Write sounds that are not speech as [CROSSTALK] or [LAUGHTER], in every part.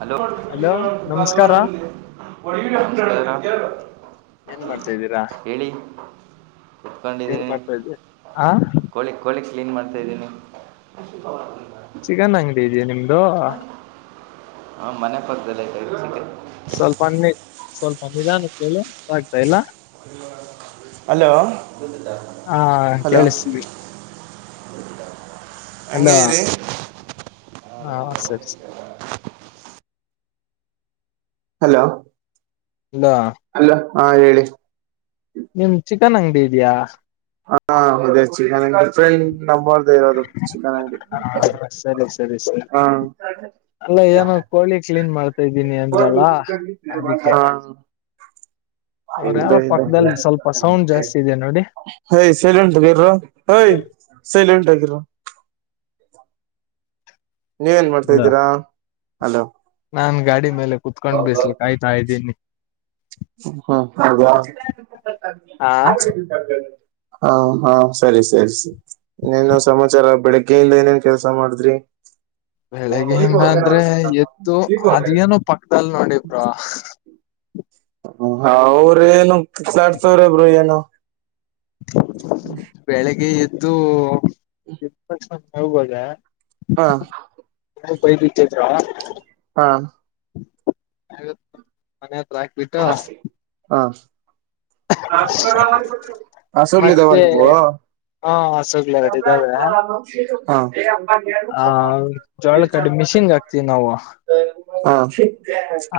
Hello hello [UNINTELLIGIBLE] ನಮಸ್ಕಾರ ನಮ್ಸ್ಕಾರ. ಏನ್ ಮಾಡ್ತಾದ್ದೀರಾ ಹಾ ಏನ್ ಮಾಡ್ತಾ ಇದ್ದೆ ಹಾ. ಕೋಳಿ ಕೋಳಿ ಕ್ಲೀನ್ ಮಾಡ್ತಾಯ್ದೀನಿ. ಚಿಕನ್ ಅಂಗಡಿ ಇದ್ಯ ನಿಮ್ದು. ಹಾ ಮನೆ ಪಕ್ದಲ್ ಐತೆ ಚಿಕನ್. ಸ್ವಲ್ಪ ಸ್ವಲ್ಪ ನಿಧಾನಕ್ಕೆ ಹೇಳಿ ಅರ್ಥ ಆಗ್ತಿಲ್ಲ. ಹಲೋ ಹ ಹಲೋ ಕೇಳಿಸ್ತೀವಿ ಅಲೋ ಹಂಗೆ ಇರಿ ಹಾ ಸರಿ ಸರಿ ಹಲೋ ಇಲ್ಲಾ ಅಲ್ಲ ಹಾ ಹೇಳಿ ನಿಮ್ ಚಿಕನ್ ಅಂಗಡಿ ಇದಿಯಾ ಹಾ ಇದೆ ಚಿಕನ್ ಅಂಗಡಿ ಡಿಫರೆಂಟ್ ನಂಬರ್ ಅದೇರದು ಚಿಕನ್ ಅಂಗಡಿ ಸರಿ ಸರಿ ಸರಿ ಹಾ ಅಲ್ಲ ಏನೋ ಕೋಳಿ ಕ್ಲೀನ್ ಮಾಡ್ತಾ ಇದ್ದೀನಿ ಅಂದ್ರಲ್ಲ ಅದಕ್ಕೆ ಹ ಅವ್ರ ಯಾರೋ ಪಕ್ಕದಲ್ಲಿ ಸ್ವಲ್ಪ ಸೌಂಡ್ ಜಾಸ್ತಿ ಇದೆ ನೋಡಿ ಹಯ್ ಸೈಲೆಂಟ್ ಆಗಿರ ಹಯ್ ಸೈಲೆಂಟ್ ಆಗಿರ ನೀವ ಏನು ಮಾಡ್ತಾ ಇದಿದ್ದೀರಾ ಅಲೋ ನಾನ್ ಗಾಡಿ ಮೇಲೆ ಕುೂತ್ಕೊಂಡ್ ಬಿಸ್ಲ ಕಾಯ್ತಾ ಇದ್ದೀನಿ ಹ್ಮ ಹೌದ ಆ ಹಾ ಹಾ ಸರಿ ಸರಿ ಸರಿ ಇನ್ನೇನ್ ಸಮಾಚಾರ ಬೆಳಿಗ್ಗೆಯಿಂದ ಏನೇನ್ ಕೆಲ್ಸ ಮಾಡಿದ್ರಿ ಬೆಳಗ್ಗೆ ಹಿಂದ ಅಂದ್ರೆ ಎದತ್ತು ಅದನೋ ಪಕ್ಕದಲ್ ನೋಡಿಬ್ರ ಅವ್ರ ನು ಸಾಡ್ತವ್ರಬರು ಏನು ಹ್ಮ್ ಬೆಳಿಗ್ಗೆ ಎದ್ದು ಎ ಹೋಗುವಾಗ ಹಾ ಹ ಬಯ ಬಿದ ಹಾ ಮನೆ ಹತ್ರಾಕ್ಬಿಟ್ಟ ಹಾ ಹಸುರ್ಲಿ ದವ ನಿಬು ಹಾಸಗ್ಲ ಎರಡು ಇದಾವ್ರೆ ಹಾ ಆ ಜೋಳ ಕಡ್ ಮಿಷಿನ್ ಆಕ್ತಿವಿ ನಾವು ಹಾ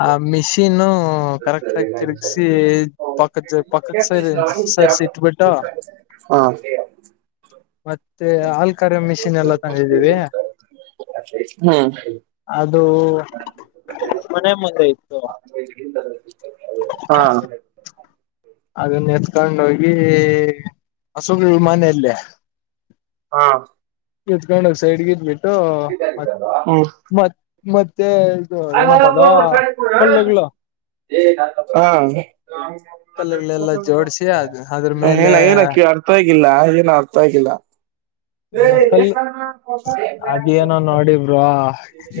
ಆ ಮಿಷಿನು ಹ ಕರೆಕ್ಟ್ ಆಗಿ ತಿರುಗ್ಸಿ ಪಕ್ಕದ ಪಕ್ಕಕ್ ಸರಿ ಸರಿಸಿ ಇಟ್ಬಿಟ್ಟು ಹಾ ಮತ್ತೆ ಆಲ್ಕರೆ ಮಿಷಿನ್ ಎಲ್ಲಾ ತಂದಿದ್ದೀವಿ. ಹ್ಮ ಅದು ಮನೆ ಮದ್ದ ಇತ್ತು ಅಲ್ಲ. ಹಾ ಅದನ್ನ ಎತ್ಕೊಂಡೋಗಿ ಹಸುಗ್ ಮನೆಯಲ್ಲೇ. ಹಾ ಎತ್ಕೊಂಡ ಹೋಗ ಸೈಡ್ಗ ಇದ್ಬಿಟ್ಟು ಮ ಮ ಮತ್ತೆ ಇದು ಹ್ಮ್ ಏನಪ್ಪ ಅದ ಕಲ್ಲುಗಳು ಕಲ್ಲುಗಳೆಲ್ಲ ಜೋಡ್ಸಿ ಅದ್ ಅದ್ರ ಮೇಲೆ ಏನ ಏನ ಅರ್ಥ ಆಗಿಲ್ಲ ಏನು ಅರ್ಥ ಆಗಿಲ್ಲ. ಏ ಎ ಕಲ್ ಸ. ಅದೇನೋ ನೋಡಿ ಬ್ರೋ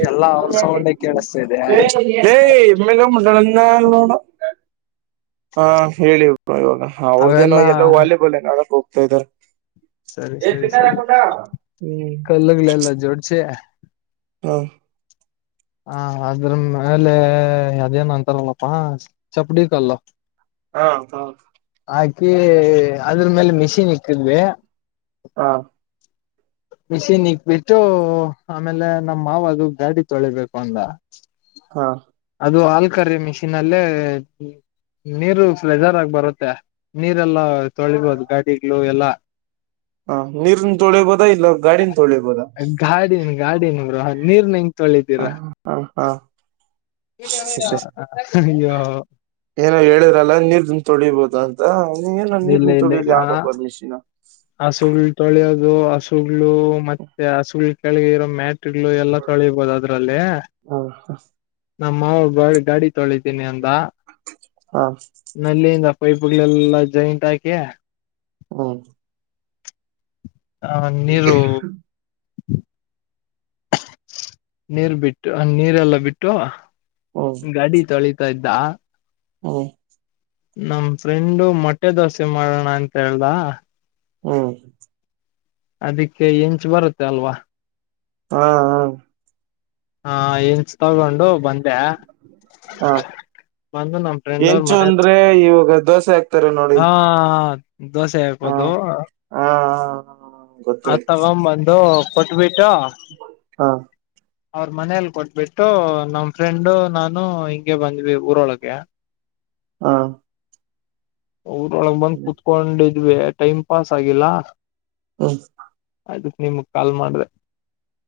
ಎಲ್ಲಾ ಅವ್ರ ಸೌಂಡೆ [INAUDIBLE] ಕೇಳಿಸ್ತಿದೆ ಏ [UNINTELLIGIBLE] ನೋಡ. ಹಾ ಹೇಳಿ ಪಾ ಇವಾಗ ಅವ್ರದ್ದೇನೋ ಅವೆಲ್ಲಾ ಎಲ್ಲೋ ವಾಲಿಬಾಲ್ ಏನೋ ಆಡಕ್ ಹೋಗ್ತಾ ಇದ್ದಾರೆ. ಸರಿ ಸರಿ ಸರಿ ಹ್ಮ್ ಕಲಗ್ಲಲ್ಲಾ ಜೋಡಸಿ. ಹ. ಹ ಅದ್ರ ಮೇಲೆ ಅದೇನ್ ಅಂತಾರಲ್ಲಪ್ಪಾ ಚಪ್ಡಿಕಲ್ಲು. ಹಾ ಅದ. ಹಾಕೀ ಅದ್ರ್ ಮೇಲೆ ಮಿಷನ್ ಇಕ್ಕಿದ್ವಿ. ಹಾ. ಮಿಸಿನ್ ಇಕ್ಬಿಟ್ಟು ಆಮೇಲೆ ನಮ್ ಮಾವ ಅದು ಗಾಡಿ ತೊಳಿಬೇಕು ಅಂದ. ಹಾ. ಅದು ಆಲ್ ಕರಿ ಮಿಷಿನ್ಲ್ಲೇ. ನೀರು ಫ್ಲಜರ್ ಆಗಿ ಬರುತ್ತೆ ನೀರೆಲ್ಲಾ ತೊಳಿಬೋದ್ ಗಾಡಿಗ್ಲೊ ಎಲ್ಲಾ. ಹ ನೀರ್ನ ತೊಳಿಬೋದಾ ಇಲ್ಲ ಗಾಡಿನ ತೊಳಿಬೋದ. ಗಾಡಿನ ಗಾಡಿನ ಬ್ರೋ ನಿರ್ನ ಹೆಂಗ್ ಹ ತೊಳಿತಿರಾ. ಹ ಹಾ [INAUDIBLE] ಅಯ್ಯೋ. ಏನೋ ಹೇಳಿದ್ರಲ್ಲ ನೀರ್ನ್ ತೊಳಿಬಹುದು ಅಂತ ನೀ ಏನ ಇಲ್ಲ ನೀರ್ದನ್ ಇಲ್ಲ ತೊಳ್ಯುದ ಇಲ್ಲ ಯಾವ್ದಪ್ಪ ಮಿಷನ್. ಹಸುಗಳು ತೊಳೆಯೋದು ಹಸುಗಳು ಮತ್ತೆ ಹಸುಗಳು ಕೆಳಗೆ ಇರೋ ಮ್ಯಾಟ್. ಗಳು ಎಲ್ಲ ಸೊಳಿಬೋದು ಅದ್ರಲ್ಲಿ. ಹ್ಮ ನಮ್ಮ ಮಾವ ಬಾರಿ ಗಾಡಿ ತೊಳಿದ್ದೀನಿ ಅಂದ. ಹಾ. ನಲ್ಲಿಯಿಂದ ಪೈಪ್ಗಳೆಲ್ಲಾ ಜಾಯಿಂಟ್ ಹಾಕಿ. ಹ್ಮ್. ಹ ನೀರು. ನೀರ್ ಬಿಟ್ಟು ನೀರೆಲ್ಲಾ ಬಿಟ್ಟು. ಹ್ಮ. ಗಾಡಿ ತೊಳೀತಾ ಇದ್ದ. ಹ್ಮ. ನಮ್ ಫ್ರೆಂಡು ಮೊಟ್ಟೆ ದೋಸೆ ಮಾಡೋಣ ಅಂತ ಹೇಳ್ದಾ. ಹ್ಮ್. ಅದಿಕ್ಕೆ ಹೆಂಚ್ ಬರುತ್ತೆ ಅಲ್ವಾ. ಹಾ. ಹಾ ಹೆಂಚ್ ತಗೊಂಡು ಬಂದೆ. ಹಾ. ಬಂದು ನಮ್ ಫ್ರೆಂಡ್ ಅವ್ರ ಹೆಂಚು ಮನೆ ಅಂದ್ರೆ ಇವಾಗ ದೋಸೆ ಹಾಕ್ತಾರ ನೋಡಿ. ಹಾ ದೋಸೆ ಹಾಕೋದು. ಹಾ ಹಾ. ಅದ ತಗೊ ಬಂದು ಕೊಟ್ಬಿಟ್ಟು. ಹಾ. [INAUDIBLE] ಅವ್ರ ಮನೇಲಿ ಕೊಟ್ಬಿಟ್ಟು ನಮ್ಮ ಫ್ರೆಂಡು ನಾನು ಹಿಂಗೆ ಬಂದ್ವಿ ಊರೊಳಗೆ. [INAUDIBLE] ಹಾ. ಊರೊಳಗ್ ಬಂದ್ ಕುತ್ಕೊಂಡಿದ್ವಿ ಟೈಮ್ ಪಾಸ್ ಆಗಿಲ್ಲ. ಹ್ಮ. ಅದಕ್ಕ್ ನಿಮಗ ಕಾಲ್ ಮಾಡ್ದೆ.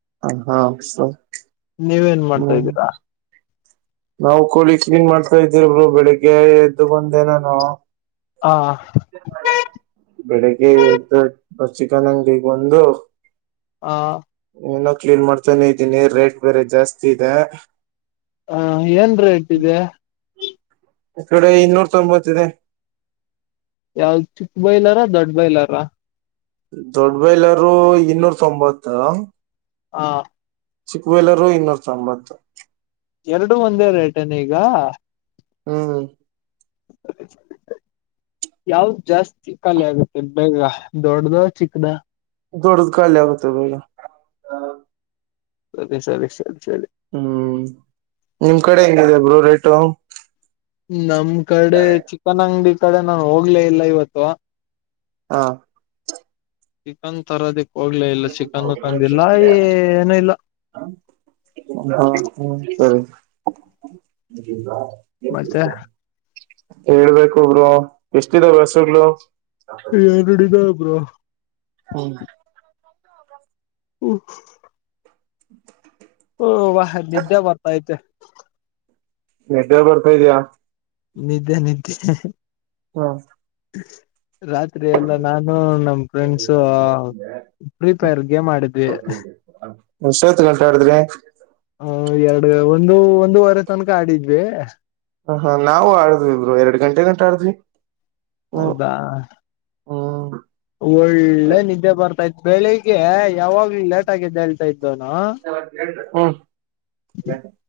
ಹ್ಮ್ ಹಾ ನೀವೇನ್ ಮಾಡ್ತಾ ಹ್ಮ್ ಇದೀರಾ. ನಾವು ಕೋಳಿ ಕ್ಲೀನ್ ಮಾಡ್ತಾ ಇದ್ದೀವಿ ಬ್ರೋ ಬೆಳಿಗ್ಗೆ ಎದ್ದು ಬಂದೇ ನಾನು. ಹಾ. ಬೆಳಿಗ್ಗೆ ಎದ್ದು ಚಿಕನ್ ಅಂಗಡಿಗೆ ಬಂದು. ಹ. ಇನ್ನು ಕ್ಲೀನ್ ಮಾಡ್ತಾನೆ ಇದ್ದೀನಿ ರೇಟ್ ಬೇರೆ ಜಾಸ್ತಿ ಇದೆ. ಹ ಏನ ರೇಟ್ ಇದೆ. ಈ ಕಡೆ ಇನ್ನೂರ ತೊಂಬತ್ತ ಇದೆ. ಯಾವ್ದ್ ಚಿಕ್ಕ ಬೈಲಾರ ದೊಡ್ಡ ಬೈಲಾರ. ದೊಡ್ಬೈಲರು ಇನ್ನೂರ ತೊಂಬತ್ತ. ಹಾ. ಚಿಕ್ಕಬೈಲರು ಇನ್ನೂರ ತೊಂಬತ್ತು. ಎರಡು ಒಂದೇ ರೇಟೇನ ಈಗ. ಹ್ಮ್. [INAUDIBLE] ಯಾವ್ದ ಜಾಸ್ತಿ ಖಾಲಿ ಆಗುತ್ತೆ ಬೇಗ ದೊಡ್ಡದ ಚಿಕ್ಕದ. ದೊಡ್ಡದು ಖಾಲಿ ಆಗುತ್ತೆ ಬೇಗಾ. ಸರಿ ಸರಿ ಸರಿ ಸರಿ. ಹ್ಮ್ ನಿಮ್ ಕಡೆ ಏನಿದೆ ಬ್ರೋ ರೇಟು. ನಮ್ ಕಡೆ ಚಿಕ್ಕನ ಅಂಗಡಿ ಕಡೆ ನಾ ಹೋಗ್ಲೇ ಇಲ್ಲ ಇವತ್ತು. ಹಾ. ಚಿಕನ್ ತರೋದಿಕ್ ಹೋಗ್ಲೇ ಇಲ್ಲ ಚಿಕನ್ ತಂದಿಲ್ಲ ಏನು ಇಲ್ಲ. ಹಾ ಹ್ಮ್ ಸರಿ. [INAUDIBLE] ಮತ್ತೆ. ಹೇಳ್ಬೇಕು ಬ್ರೋ ಎಷ್ಟಿದೆ ಬಸ್ಸುಗಳು. ಏನ್ ಬ್ರೋ ಹ್ಮ್. ಹ್ಮ್. [INAUDIBLE] ಹಓ ವಾಹ ನಿದ್ದೆ ಬರ್ತೈಐತೆ. ನಿದ್ದೆ ಬರ್ತಾ ಇದ್ಯಾ. ನಿದ್ದೆ ನಿದ್ದೆ. ಹ. ರಾತ್ರಿ ಎಲ್ಲ ನಾನು ನಮ ಫ್ರೆಂಡ್ಸು. ಫ್ರೀ ಫೈರ್ ಗೇಮ್ ಆಡಿದ್ವಿ. ಎಷ್ಟ್ ಹೊತ್ತ್ ಗಂಟೆ ಆಡಿದ್ರಿ. ಹ ಎರಡು ಒಂದು ಒಂದುವರೆ ತನಕ ಆಡಿದ್ವಿ. ಹ ಹಾ ನಾವು ಆಡದ್ವಿ ಇಬ್ರು ಎರಡ್ ಗಂಟೆ ಗಟ ಆಡದ್ವಿ ಹೌದಾ. ಹ್ಮ್ ಒಳ್ಳೆ ನಿದ್ದೆ ಬರ್ತಾ ಇತ್ತ ಬೆಳಿಗ್ಗೆ ಯಾವಾಗ್ಲ ಲೇಟ್ ಆಗಿ ಎದೆಳ್ತಾ ಇದ್ದುನು. [INAUDIBLE] ಹ್ಮ್.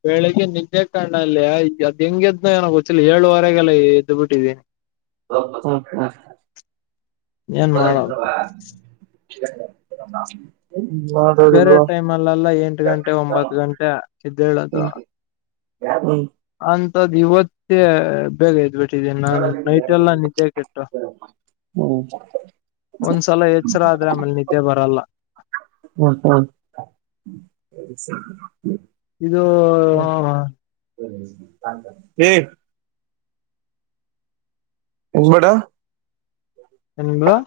ಬೆಳಿಗ್ಗೆ ನಿದ್ದೆ ಕಣ್ಣಲ್ಲಿ ಎದ್ದ್ ಹೆಂಗ ಎದ್ನೋ ಏನೋ ಗೊತ್ತಲಿ ಏಳುವರೆಗೆಲ್ಲ ಎದ್ ಬಿಟ್ಟಿದೀನಿ. ಹ್ಮ್ ಏನ್ ಹ್ಮ್. ಮಾಡೋದು [INAUDIBLE] [INAUDIBLE] [UNINTELLIGIBLE] ಬೇರೆ ಟೈಮ್ ಅಲ್ಲೆಲ್ಲ ಎಂಟು ಗಂಟೆ ಒಂಬತ್ತು ಗಂಟೆ ಇದ್ದೇಳೋದು ಯ [UNINTELLIGIBLE] ಅಂತದ್ ಇವತ್ತೆ ಬೇಗ [UNINTELLIGIBLE] ನಾನ್ ನೈಟ್ ಎಲ್ಲ ನಿದ್ದೆ ಕೆಟ್ಟ ಒಂದ್ಸಲ ಎಚ್ಚರ ಆದ್ರೆ ಆಮೇಲೆ ನಿದ್ದೆ ಬರಲ್ಲ ಹ್ಮ ಹಾ [UNINTELLIGIBLE] ಇದು ಹ [UNINTELLIGIBLE] ಹೇ ಹನ್್ಬೇಡ [UNINTELLIGIBLE] ಸ ನಿಂಗ [UNINTELLIGIBLE]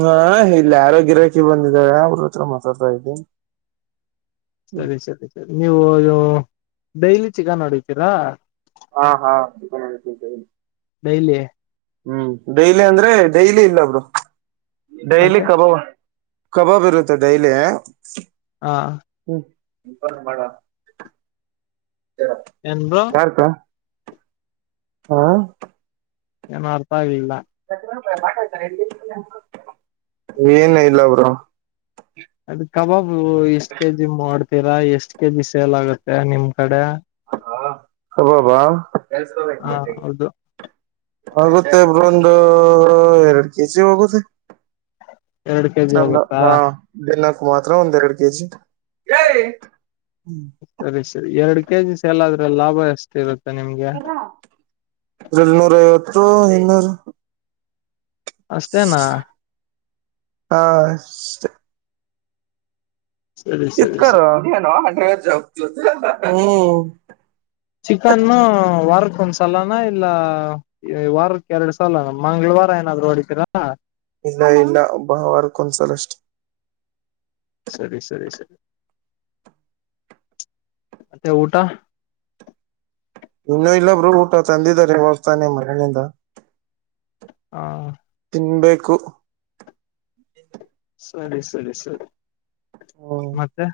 ಹಾ ಇಲ್ಲಿ ಗಿರಾಕಿ ಬಂದಿದ್ದಾರೆ ಅವ್ರ ಹತ್ರ ಮಾತಾಡ್ತಾ ಇದ್ದೇ ಸರಿ ಸರಿ ಸರಿ ನೀವು ಡೈಲಿ ಚಿಕನ್ ಹೊಡಿತೀರಾ ಹಾ ಹಾ ಡೈಲಿ ಹ್ಮ್ ಡೈಲಿ ಅಂದ್ರೆ ಡೈಲಿ ಇಲ್ಲ ಬ್ರೋ ಡೈಲಿ ಮತ್ತೆ ಕಬಬ ಕಬಾಬ್ ಇರುತ್ತೇ ಡೈಲಿ ಹಾ ಹ್ಮ್ ಮಾಡ ಯಾರ್ ಕ [UNINTELLIGIBLE] ಏನ್ ಬ್ರೋ ಪಾರ್ಕ ಹಾ ಏನು ಅರ್ಥ ಆಗ್ಲಿಲ್ಲ [UNINTELLIGIBLE] ಏನು ಇಲ್ಲ ಬ್ರೋ ಅದು ಕಬಾಬು ಎಷ್ಟ್ ಕೆ ಜಿ ಮಾಡ್ತೀರಾ ಎಷ್ಟ್ ಕೆ ಜಿ ಸೇಲ್ ಆಗುತ್ತೆ ನಿಮ್ ಕಡೆ ಹಾ. ಕಬಾಬ ಹ ಹೌದು [UNINTELLIGIBLE] ಆಗುತ್ತೆ ಬ್ರೊ ಒಂದು ಎರಡು ಕೆಜಿ ಹೋಗುತ್ತೆ ಎರಡ್ ಕೆಜಿ ಚಲ್ಲ ಹೋಗುತ್ತಾ ಹಾ ಬೆಲ್ಲಕ ಮಾತ್ರ ಒಂದ ಎರಡು ಕೆಜಿ ಸರಿ ಸರಿ ಎರಡು ಕೆಜಿ ಸೇಲ್ ಆದ್ರೆ ಲಾಭ ಎಷ್ಟು ಇರುತ್ತೆ ನಿಮ್ಗೆ ಎರಳ್ನೂರ ಐವತ್ತು ಇನ್ನೂರು ಅಷ್ಟೇನಾ ಹಾ ಸರಿ ಸರಿ ಇತ್ಕ ಸರಿ ಆಟ ಜ ಹ್ಮ್ [UNINTELLIGIBLE] ಚಿಕನ್ನು ವಾರಕ್ಕೆ ಒಂದ್ ಸಲಾನ ಇಲ್ಲ ಈ ವಾರಕ್ಕೆ ಎರಡ್ ಸಲ ಮಂಗಳವಾರ ಏನಾದ್ರು ಹೊಡಿತೀರಾ ಇಲ್ಲ ಇಲ್ಲ ವಾರಕ್ಕೊಂದ್ಸಲ ಸರಿ ಸರಿ ಸರಿ ಮತ್ತೆ ಊಟ ಇನ್ನು ಇಲ್ಲ ಬ್ರೋ ಊಟ ತಂದಿದ್ದಾರೆ ಇವಾಗ್ ತಾನೇ ಮನೆಯಿಂದ ಹಾ ತಿನ್ಬೇಕು ಸರಿ ಸರಿ ಸರಿ ಹ್ಮ್ ಮತ್ತೆ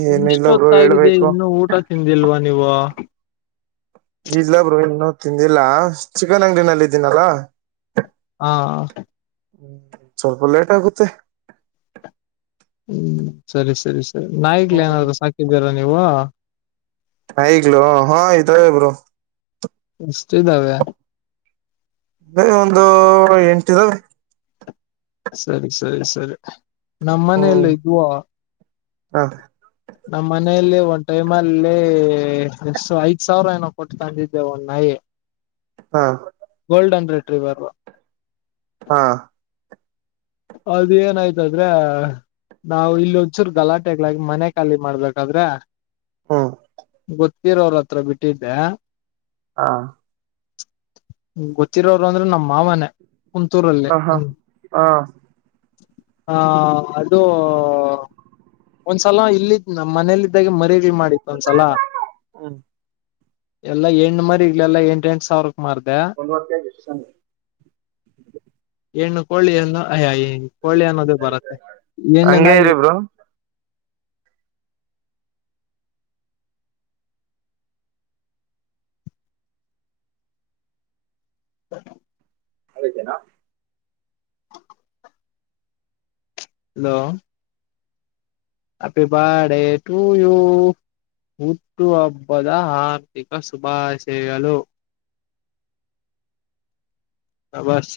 ಹ್ಮ ಇಷ್ಟೊತ್ತಾಗಿದೆ ಇನ್ನು ಊಟ ತಿಂದಿಲ್ವಾ ನೀವು ಇಲ್ಲ ಬ್ರೋ ಇನ್ನೂ ತಿಂದಿಲ್ಲಾ ಚಿಕನ್ ಅಂಗಡಿನಲ್ಲಿ ಇದ್ದೀನಲ್ಲ ಹಾ ಹ್ಮ್ ಸ್ವಲ್ಪ ಲೇಟ್ ಆಗುತ್ತೆ ಹ್ಮ್ ಸರಿ ಸರಿ ಸರಿ ನಾಯಿಗಳು ಹ್ಮ್ ಏನನ್ನ ಸಾಕಿದ್ದೀರಾ ನೀವು ನಾಯಿಗಳು ಹಾ ಇದಾವೆ ಬ್ರೋ. ಎಷ್ಟ ಇದ್ದಾವೆ. ಬರಿ ಒಂದು ಎಂಟ ಇದಾವೆ. ಸರಿ ಸರಿ ಸರಿ ನಮ್ಮನೆ ಹ್ಮ್ ಅಲ್ಲಿ ಇದು. ಹ ನಮ್ಮ ಮನೆಯಲ್ಲಿ ಒಂದ್ ಟೈಮ್ ಅಲ್ಲಿ ಎಷ್ಟು ಐದ್ ಸಾವಿರ ಏನೋ ಕೊಟ್ಟು ತಂದಿದ್ದೆ ಒಂದ್ ನಾಯಿ. ಹಾ. Golden retriever. ಹಾ. ಅದ ಏನಾಯ್ತಾದ್ರೆ. ನಾವು ಇಲ್ಲಿ ಒಂದ್ಚೂರು ಗಲಾಟೆಗ್ಗಳಾಗಿ ಮನೆ ಖಾಲಿ ಮಾಡ್ಬೇಕಾದ್ರೆ. ಹ್ಮ್ ಗೊತ್ತಿರೋ ಅವ್ರ ಹತ್ರ ಬಿಟ್ಟಿದ್ದೆ. ಹಾ. ಗೊತ್ತಿರೋರು ಅಂದ್ರೆ ನಮ್ಮ್ ಮಾವಾನೆ. ಹ ಹಾ ಹಾ. ಹ ಅದು. ಒಂದ್ಸಲ ಇಲ್ಲ ನಮ ಮನೇಲ್ಲಿದ್ದಾಗೆ ಮರಿಗಳ ಮಾಡಿತ್ತು ಒಂದ್ಸಲ. ಹ್ಮ. ಎಲ್ಲಾ ಹೆಣ್ಣ ಮರಿಗಳೆಲ್ಲ ಎಂಟ ಎಂಟ ಸಾವಿರಕ್ ಮಾರಿದೆ. ಹೆಣ್ಣು ಕೊಳ್ಳಿನ್ನು ಅಯ. ಕೋಳ್ಳೆ ಅನ್ನೋದು ಬರತ್ತೆ ಹೆಣ್ಣ್ ಹಂಗಗೆ ನಾಯಿ. ಇರಿ ಬ್ರೋ [INAUDIBLE] ಅದೇ ಜನಾ. Hello. Happy birthday to you. ಹುಟ್ಟುಹಬ್ಬದ ಆರ್ಥಿಕ ಶುಭಾಶಯಗಳು. ಹ ಬಸ್